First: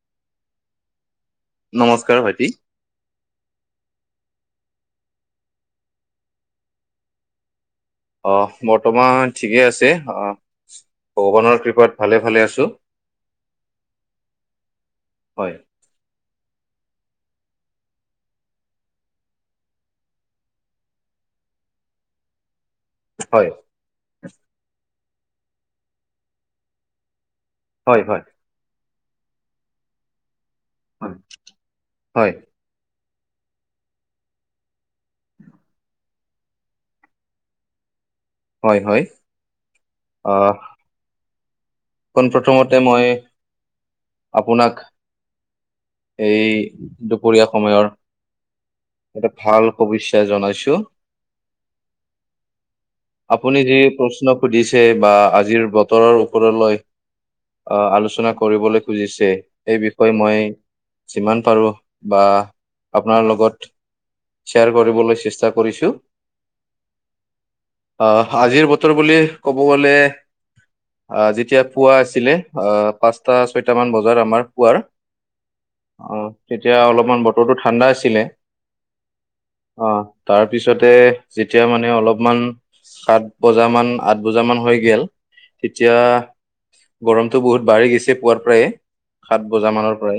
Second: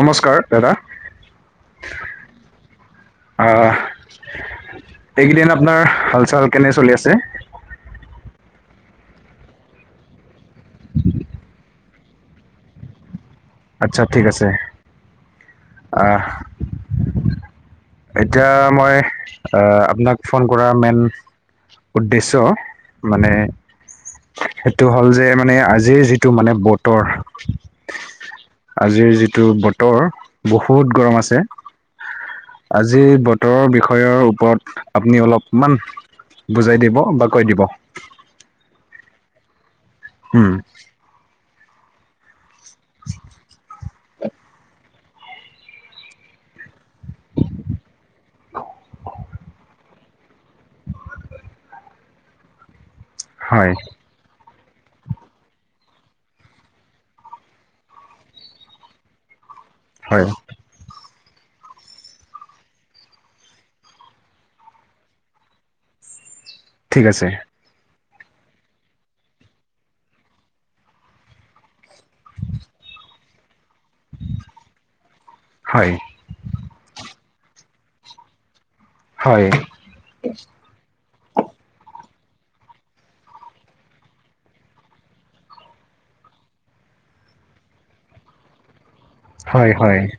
নমস্কাৰ দাদা। নমস্কাৰ ভাইটি। আহ, এইকেইদিন আপোনাৰ হাল চাল কেনে চলি আছে? অ বৰ্তমান ঠিকেই আছে। অ ভগৱানৰ কৃপাত ভালে ভালে আছো। আচ্ছা ঠিক আছে। হয় আহ [inaudible] এতিয়া মই আপোনাক ফোন কৰাৰ মেইন উদ্দেশ্য মানে হয় সেইটো হ'ল যে মানে আজিৰ যিটো মানে বতৰ হয় হয়। আজিৰ যিটো বতৰ বহুত গৰম আছে। হয় যি বতৰৰ বিষয়ৰ ওপৰত আপুনি অলপমান বুজাই দিব বা কৈ দিব। হয় হয়। উম। পুন প্ৰথমতে মই আপোনাক এই দুপৰীয়া সময়ৰ এটা ভাল শুভেচ্ছা জনাইছোঁ। আপুনি হয় যি প্ৰশ্ন সুধিছে বা আজিৰ বতৰৰ ওপৰলৈ আহ আলোচনা কৰিবলৈ খুজিছে এই বিষয়ে হয় মই। যিমান পাৰো বা আপোনাৰ লগত শ্বেয়াৰ কৰিবলৈ চেষ্টা কৰিছোঁ। ঠিক আছে। অ আজিৰ বতৰ বুলি ক'ব গ'লে আহ যেতিয়া পোৱা আছিলে অ পাঁচটা। ছয়টামান বজাৰ আমাৰ পুৱাৰ হয় তেতিয়া অলপমান বতৰ টো। ঠান্ডা আছিলে হয় অ তাৰ পিছতে যেতিয়া মানে অলপ সমান সাত বজা মান আঠ বজা মান হৈ গেল তেতিয়া গৰমটো বহুত বাঢ়ি গৈছে পুৱাৰ পৰাই। সাত হয় বজামানৰ হয় পৰাই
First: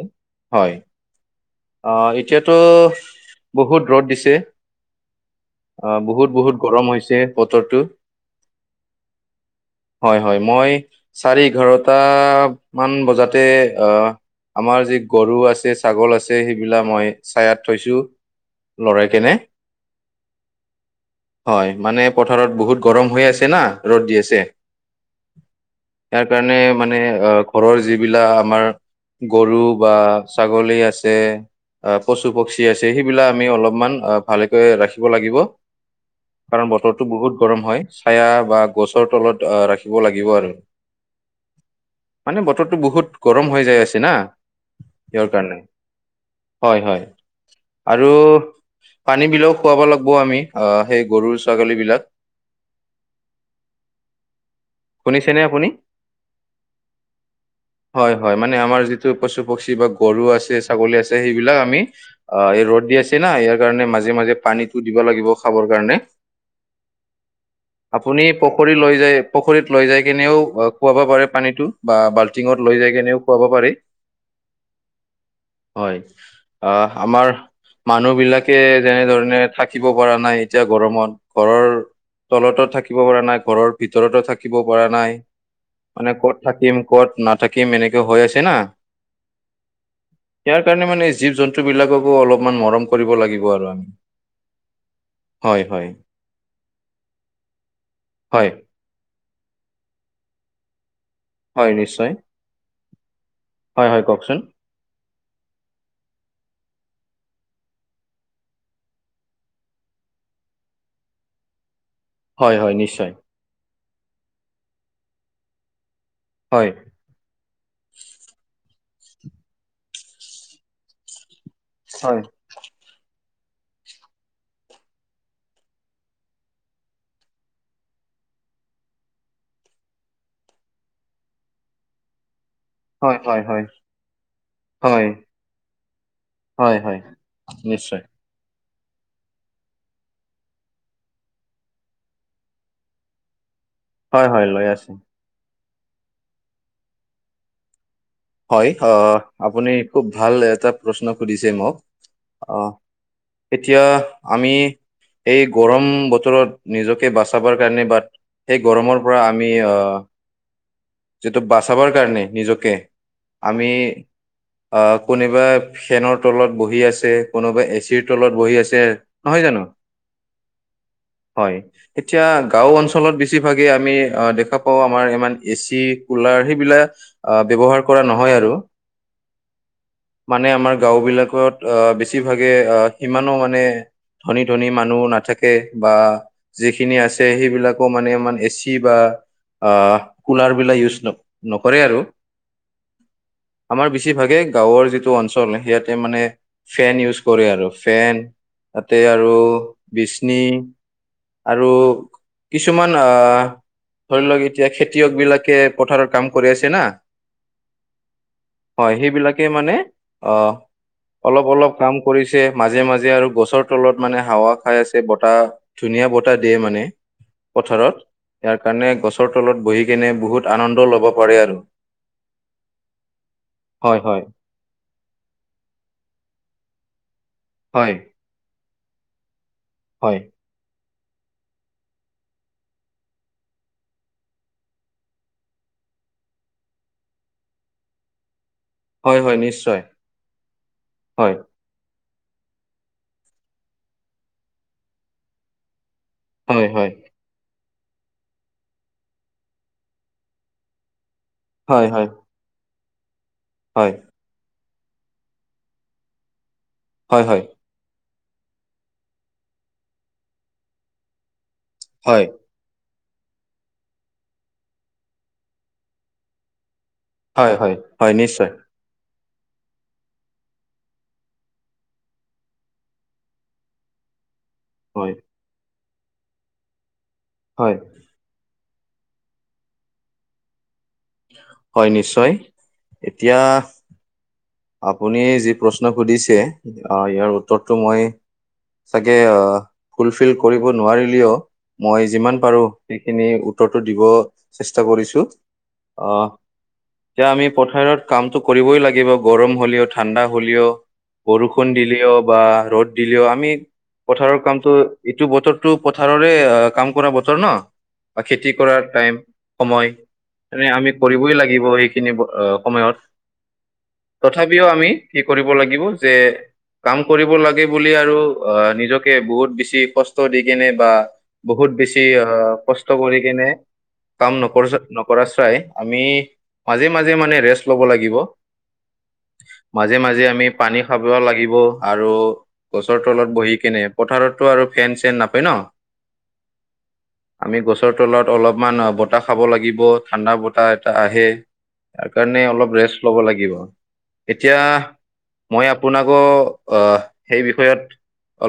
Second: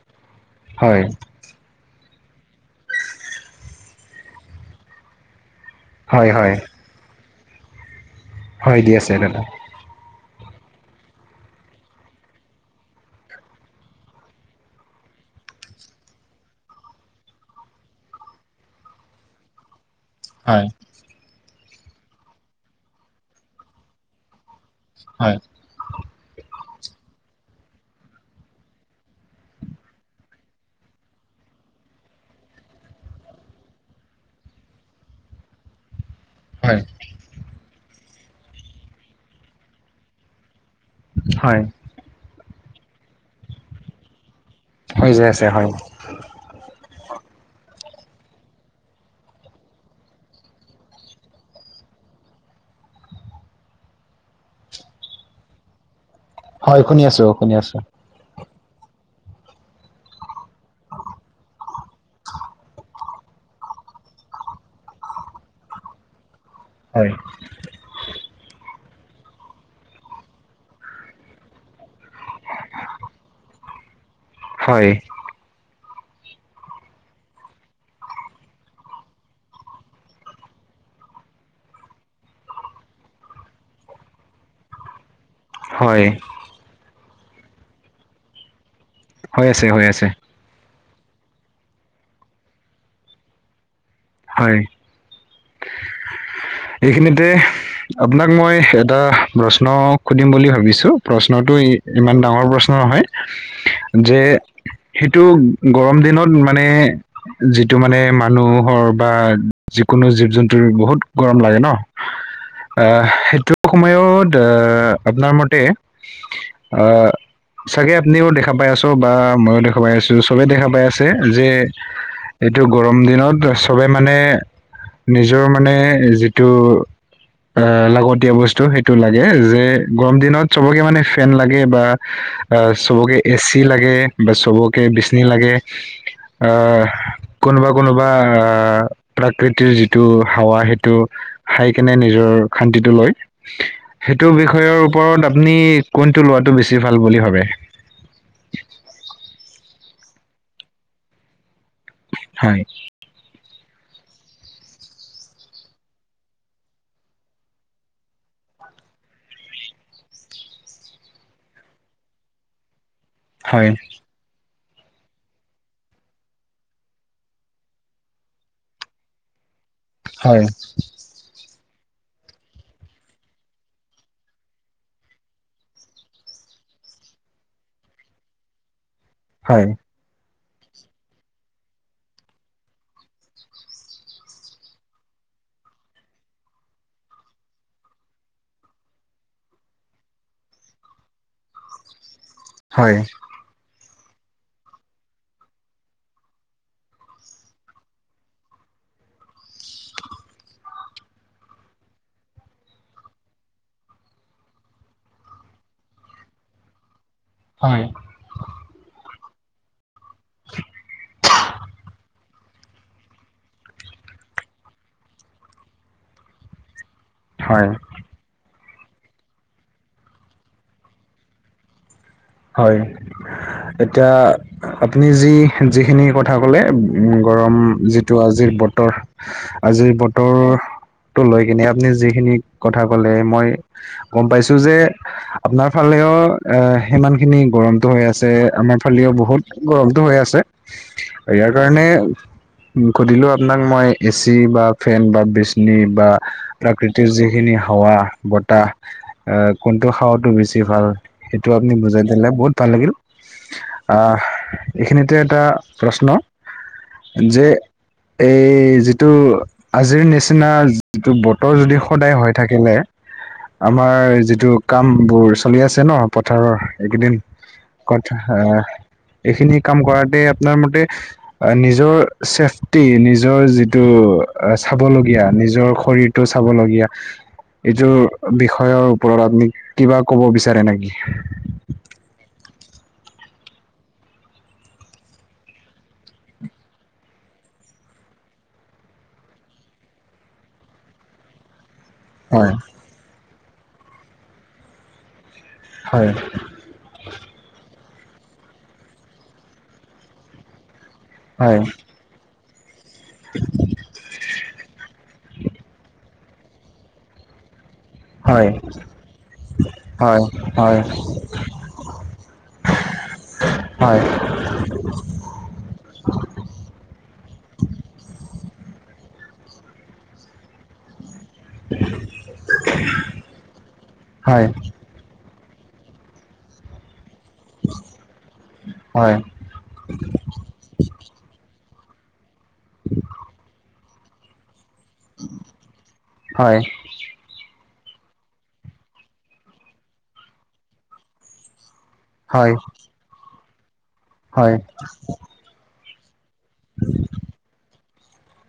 হয়। আহ এতিয়াতো বহুত ৰ'দ দিছে। আহ হয় বহুত হয় বহুত গৰম হৈছে বতৰটো। হয় দি আছে দাদা। হয় হয় মই চাৰে এঘাৰটা মান বজাতে অ আমাৰ যি গৰু আছে ছাগল আছে সেইবিলাক মই ছায়াত থৈছোঁ। লৰাই কেনে হয়। হয় মানে পথাৰত বহুত গৰম হৈ আছে না ৰ'দ দি আছে। হয়। তাৰ কাৰণে মানে আহ ঘৰৰ যিবিলাক আমাৰ। গৰু বা ছাগলী আছে। আহ পশু পক্ষী আছে সেইবিলাক আমি অলপমান ভালেকৈ ৰাখিব লাগিব। কাৰণ হয়। বতৰটো বহুত গৰম হয় ছায়া, বা গছৰ তলত আহ ৰাখিব লাগিব আৰু। হয়, মানে বতৰটো বহুত গৰম হৈ যাই আছে না। হৈ ৰ'দ যাই ৰ'দ আছে কাৰণে হয়। হয় হয়। আৰু পানী বিলাকও খুৱাব লাগিব আমি আহ সেই গৰু ছাগলী বিলাক শুনিছেনে আপুনি হয় শুনি আছোঁ শুনি আছোঁ হয় হয় মানে আমাৰ যিটো পশু পক্ষী বা গৰু আছে ছাগলী আছে সেইবিলাক আমি অ এই ৰ'দ দি আছে নাম ইয়াৰ কাৰণে মাজে মাজে পানীটো দিব লাগিব খাবৰ কাৰণে হয়। আপুনি পুখুৰী লৈ যায় পুখুৰীত লৈ যাই কেনেওঁ। খুৱাব পাৰে পানীতটো বা বাল্টিঙত লৈ যাই কেনেওঁ খোৱাব পাৰে। হয়। হয় আহ আমাৰ। মানুহ বিলাকে যেনেধৰণে থাকিব পৰা নাই এতিয়া গৰমত ঘৰৰ। তলতো থাকিব পৰা নাই। ঘৰৰ ভিতৰতো থাকিব পৰা নাই। হয়, মানে ক'ত থাকিম ক'ত না থাকিম এনেকে হৈ আছে না। হৈ আছে হৈ আছে। তাৰ কাৰণে মানে এই জীৱ জন্তু বিলাককো অলপমান মৰম কৰিব লাগিব আৰু আমি। হয়। হয় হয় এইখিনিতে আপোনাক হয় মই এটা প্ৰশ্ন। সুধিম বুলি ভাবিছোঁ প্ৰশ্নটো হয় ই নিশ্চয় ইমান ডাঙৰ প্ৰশ্ন হয় হয় নহয় যে। কওকচোন সেইটো গৰম দিনত মানে। যিটো মানে মানুহৰ বা যিকোনো জীৱ জন্তুৰ বহুত গৰম লাগে ন। হয় হয় আহ নিশ্চয়। সেইটো সময়ত আপোনাৰ মতে হয় অ চাগে আপুনিও দেখা পাই আছো বা মই দেখা পাই আছো চবে দেখা পাই আছে যে হয় এইটো গৰম দিনত চবে মানে নিজৰ মানে যিটো অ লাগতিয় বস্তু সেইটো লাগে যে গৰম দিনত চবকে মানে ফেন লাগে বা আহ চবকে হয় এচি হয় লাগে বা চবকে হয় হয় বিচনি লাগে হয় আহ হয় কোনোবা নিশ্চয় কোনোবা প্ৰাকৃতিৰ যিটো হাৱা সেইটো খাই কেনে নিজৰ শান্তিটো লয় হয় সেইটো হয় লৈ বিষয়ৰ আছে ওপৰত আপুনি কোনটো লোৱাটো বেছি ভাল বুলি ভাবে হয় অ আপুনি খুব ভাল এটা প্ৰশ্ন সুধিছে মোক হয় আহ এতিয়া আমি এইেই গৰম বতৰত নিজকে বাচাবৰ কাৰণে বা সেই গৰমৰ পৰা আমি আহ যিটো বাচাবৰ কাৰণে নিজকে আমি হয় আহ কোনোবা ফেনৰ তলত বহি আছে কোনোবা এচিৰ তলত বহি আছে নহয় জানো হয় হয় এতিয়া গাও অলত বেছিভাগ আমি দেখা পা আমাৰ ই এি ক ব হয় মানে আমাৰ গাও বিলাকত আহ বেছিভাগে আহ সিমানো মানে ধনী ধনী মানুহ নাথাকে বা যিখিনি আছে সেইবিলাকো মানে ইমান এচি বা আহ কুলাৰ বিলাক ইউজ নকৰে আৰু হয় আমাৰ বেছিভাগে গাঁৱৰ যিটো অঞ্চল সেয়াতে মানে ফেন ইউজ কৰে আৰু ফেন তাতে আৰু বিচনি আৰু কিছুমান অহ ধৰি লওক এতিয়া খেতিয়ক বিলাকে পথাৰৰ কাম কৰি আছে না হয় সেইবিলাকে মানে অহ অলপ অলপ কাম কৰিছে মাজে মাজে আৰু গছৰ তলত মানে হাৱা খাই আছে বতাহ ধুনীয়া য়া বতাহ দিয়ে মানে হয় পথাৰত ইয়াৰ কাৰণে গছৰ তলত বহি কেনে বহুত আনন্দ ল'ব পাৰে আৰু হয় হয় এতিয়া হয় আপুনি যি যিখিনি কথা কলে উ গৰম হয় যিটো আজিৰ বতৰ আজিৰ হয় বতৰ টো লৈ কিনে আপুনি যিখিনি কথা কলে মই গম পাইছো যে আপোনাৰ ফালে অ সিমান খিনি গৰমতো হৈ আছে আমাৰ ফালেও হয় হয় বহুত নিশ্চয় গৰমটো হৈ আছে আৰু হয় ইয়াৰ কাৰণে উ সুধিলো আপোনাক মই এচি বা ফেন বা বিচনি বা হয় হয় প্ৰাকৃতিৰ যিখিনি হাৱা বতাহ অহ কোনটো হাৱাতো বেছি ভাল এইটো আপুনি হয় বুজাই হয় দিলে বহুত ভাল লাগিল হয় অহ এইখিনিতে এটা প্ৰশ্ন হয় হয় যে এই যিটো আজিৰ নিচিনা যিটো বতৰ যদি সদায় হয় হৈ থাকিলে আমাৰ যিটো কাম বোৰ চলি আছে ন পথাৰৰ এইকেইদিন হয় হয় হয় কথা নিশ্চয় অহ এইখিনি কাম কৰাতে আপোনাৰ মতে নিজৰ ছেফটি নিজৰ যিটো হয় চাবলগীয়া নিজৰ শৰীৰটো চাবলগীয়া হয় এইটোৰ বিষয় বিষয়ৰ ওপৰত আপুনি কিবা ক'ব বিচাৰে নেকি হয় নিশ্চয় এতিয়া আপুনি যি প্ৰশ্ন সুধিছে ইয়াৰ উত্তৰটো মই চাগে ফুলফিল কৰিব নোৱাৰিলেও মই যিমান হয় পাৰো সেইখিনি উত্তৰটো দিব চেষ্টা কৰিছো হয় অ এতিয়া আমি পথাৰত কামটো কৰিবই লাগিব গৰম হ'লেও ঠাণ্ডা হ'লেও হয় বৰষুণ দিলেও বা ৰ'দ দিলেও আমি পথাৰৰ কামটো এইটো বতৰটো পথাৰৰে কাম কৰা বতৰ ন বা হয় খেতি কৰাৰ টাইম সময় হয় মানে হয় হয় আমি কৰিবই লাগিব এইখিনি সময়ত হয় তথাপিও আমি কি কৰিব লাগিব যে কাম কৰিব লাগে বুলি আৰু অ নিজকে বহুত বেছি কষ্ট দি কেনে বা বহুত বেছি অ কষ্ট কৰি কেনে কাম হয় নকৰ নকৰা আমি মাজে মাজে মানে ৰেষ্ট ল'ব লাগিব হয় মাজে মাজে আমি পানী খাব লাগিব আৰু গছৰ তলত বহি কেনে পথাৰতো আৰু ফেন চেন নাপায় ন আমি গছৰ তলত অলপমান বতাহ খাব লাগিব ঠাণ্ডা বতাহ এটা আহে তাৰ কাৰণে হয় অলপ ৰেষ্ট ল'ব লাগিব হয় এতিয়া মই আপোনাকো অ সেই বিষয়ত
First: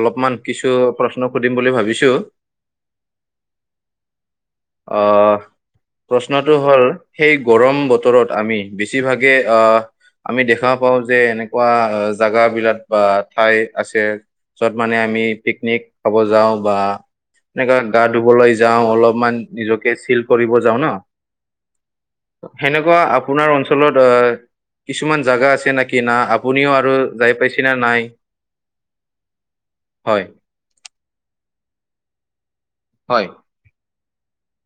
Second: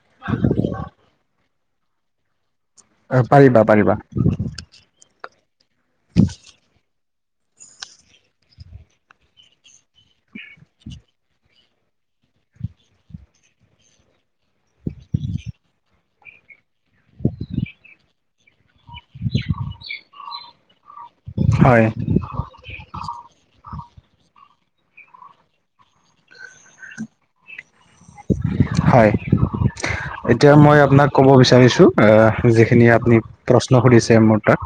অলপমান কিছু প্ৰশ্ন সুধিম বুলি ভাবিছো অহ পাৰিবা পাৰিবা আহ প্ৰশ্নটো হল সেই গৰম বতৰত আমি বেছিভাগে আহ আমি দেখা পাও যে এনেকোৱা জাগা বিলাক বা ঠাই আছে যত মানে আমি পিকনিক খাব যাওঁ বা এনেকোৱা গা ধুবলৈ যাওঁ অলপমান নিজকে চিল কৰিব যাওঁ ন হয় সেনেকোৱা আপোনাৰ অঞ্চলত আহ কিছুমান জাগা আছে নেকি না আপুনিও আৰু যাই পাইছে না নাই হয় হয় এতিয়া মই আপোনাক ক'ব বিচাৰিছো এ যিখিনি আপুনি হয় প্ৰশ্ন সুধিছে মোৰ তাত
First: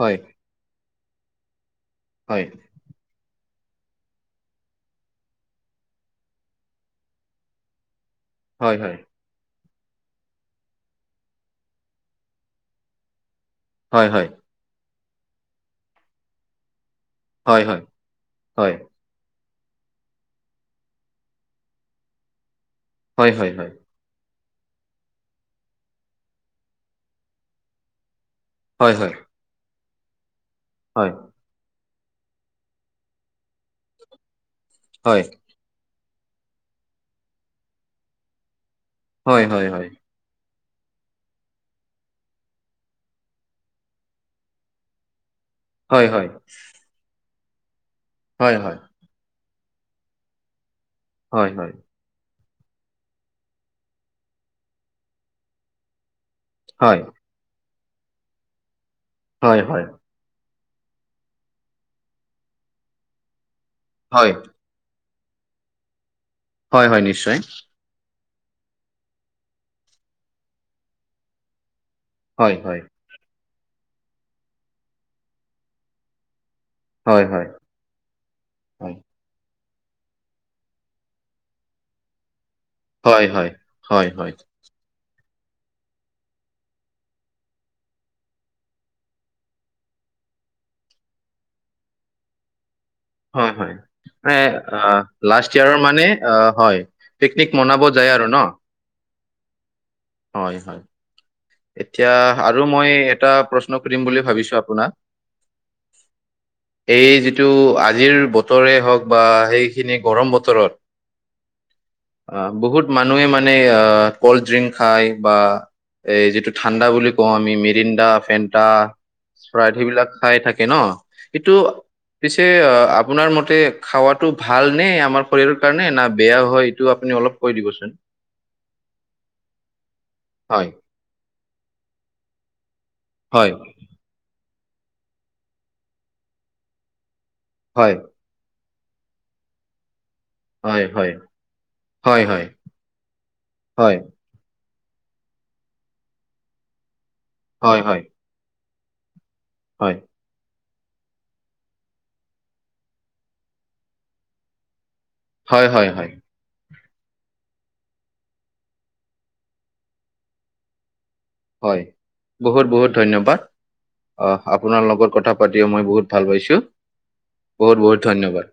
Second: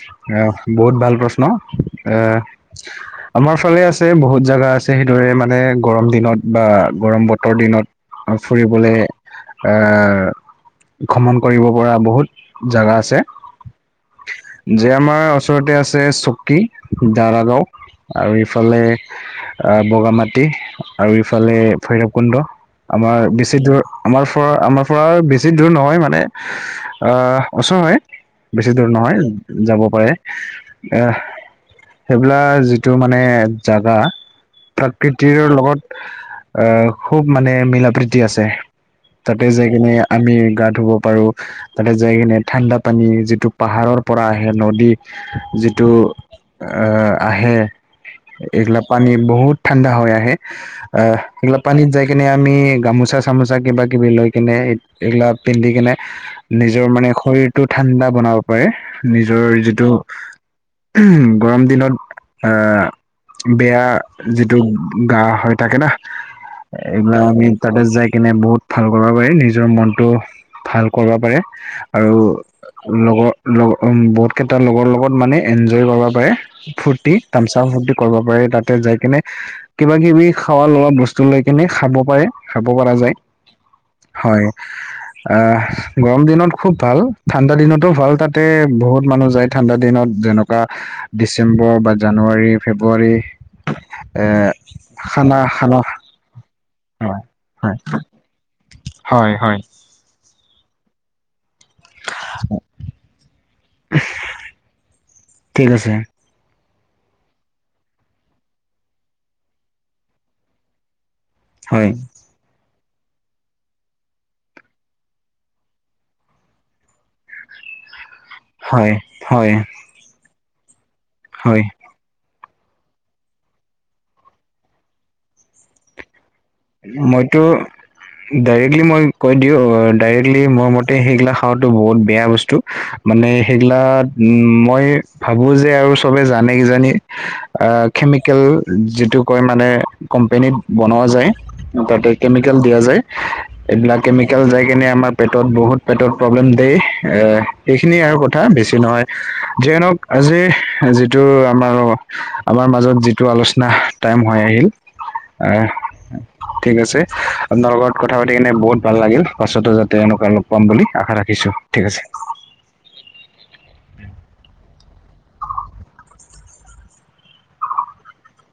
হয় বহুত ভাল প্ৰশ্ন হয় আহ আমাৰ ফালে আছে বহুত জেগা আছে সেইদৰে মানে গৰম দিনত বা গৰম বতৰ দিনত আৰু হয় ফুৰিবলে হয় ভ্ৰমণ কৰিব পৰা বহুত জেগা আছে হয় হয় যে আমাৰ ওচৰতে আছে চকী হয় দাৰাগাঁও হয় আৰু হয় ইফালে আহ বগামাটি আৰু ইফালে ভৈৰৱ কুণ্ড আমাৰ হয় হয় বেছি দূৰ আমাৰ আমাৰ পৰা বেছি দূৰ নহয় মানে ওচৰ হয় বেছি দূৰ হয় হয় হয় হয় নহয় যাব পাৰে এ সেইবিলাক যিটো মানে জাগা প্ৰাকৃতিৰ হয় লগত আহ খুব মানে মিলা প্ৰীতি আছে হয় হয় তাতে যাই হয় হয় কিনে আমি গাত ধুব পাৰো তাতে যাই কিনে ঠাণ্ডা পানী যিটো পাহাৰৰ পৰা আহে নদী যিটো হয় হয় আহে হয় হয় এইগিলাক পানী বহুত ঠাণ্ডা হৈ আহে আহ হয় এইগিলাক হয় পানীত যাই কিনে আমি গামোচা চামোচা কিবা কিবি লৈ কেনে এইগিলা পিন্ধি কেনে নিজৰ হয় মানে শৰীৰটো ঠাণ্ডা বনাব পাৰে নিজৰ হয় হয় যিটো গৰম দিনত আহ বেয়া হয় যিটো গা হয় তাকে না হয় হয় এইবিলাক নিশ্চয় আমি তাতে যাই কিনে বহুত ভাল কৰিব পাৰি নিজৰ মনতটো ভাল কৰিব পাৰে আৰু হয় হয় লগৰ লগ বহুত কেইটা লগৰ লগত মানে এনজয় কৰিব পাৰে ফূৰ্তি হয় হয় তামচা ফূৰ্তি কৰিব পাৰে তাতে হয় যাই কিনে কিবা কিবি খাৱা লোৱা বস্তু লৈ কেনে খাব পাৰে খাব পৰা যায় হয় অ গৰম দিনত খুব ভাল, ঠাণ্ডা দিনতো ভাল, তাতে বহুত মানুহ যায় ঠাণ্ডা দিনত। যেনেকুৱা ডিচেম্বৰ বা জানুৱাৰী। ফেব্ৰুৱাৰী হয় হয় অ এ খানা লাষ্ট খানা ইয়াৰৰ মানে আ হয় পিকনিক মনাব যায় আৰু ন? হয় হয়। হয় হয়। এতিয়া আৰু মই এটা প্ৰশ্ন সুধিম বুলি ভাবিছো আপোনাক? [unintelligible] এই যিটো আজিৰ বতৰে হওঁক বা সেইখিনি গৰম বতৰত হয় অ বহুত মানুহে মানে কল্ড ড্ৰিংক খাই বা এই যিটো ঠাণ্ডা বুলি কওঁ আমি মিৰিণ্ডা, ফেণ্টা, হয় হয় ইছপৰাইত সেইবিলাক খাই থাকে ন। এইটো হয় পিছে অ আপোনাৰ মতে খাৱাতো ভাল নে? আমাৰ শৰীৰৰ কাৰণে না বেয়া হয় এইটো আপুনি অলপ মইতো কৈ দিবচোন ডাইৰেক্টলি মই কৈ দিওঁ ডাইৰেক্টলি হয় মই মতে সেইগিলা খাৱাটো বহুত বেয়া বস্তু। মানে হয় সেইগিলাক, উম মই ভাবো যে আৰু চবে জানে কিজানি। আহ হয় কেমিকেল যিটো কয় মানে কোম্পেনীত হয় বনোৱা হয় যায়। তাতে হয় হয় কেমিকেল দিয়া যায় হয় এইবিলাক কেমিকেল যাই কিনে আমাৰ পেটত বহুত পেটত প্ৰব্লেম দিয়ে, হয় এইখিনি হয় আৰু কথা বেছি নহয়। যিয়ে নহওক হয় আজি যিটো আমাৰ আমাৰ মাজত যিটো আলোচনা টাইম হৈ আহিল। আহ হয় হয় হয়। ঠিক আছে আপোনাৰ লগত কথা পাতি কিনে বহুত ভাল লাগিল, পাছতো যাতে এনেকুৱা লগ পাম বুলি আশা ৰাখিলোঁ। হয় বহুত বহুত ধন্যবাদ। অ আপোনাৰ লগত কথা পাতিও মই বহুত ভাল পাইছো। বহুত বহুত ধন্যবাদ।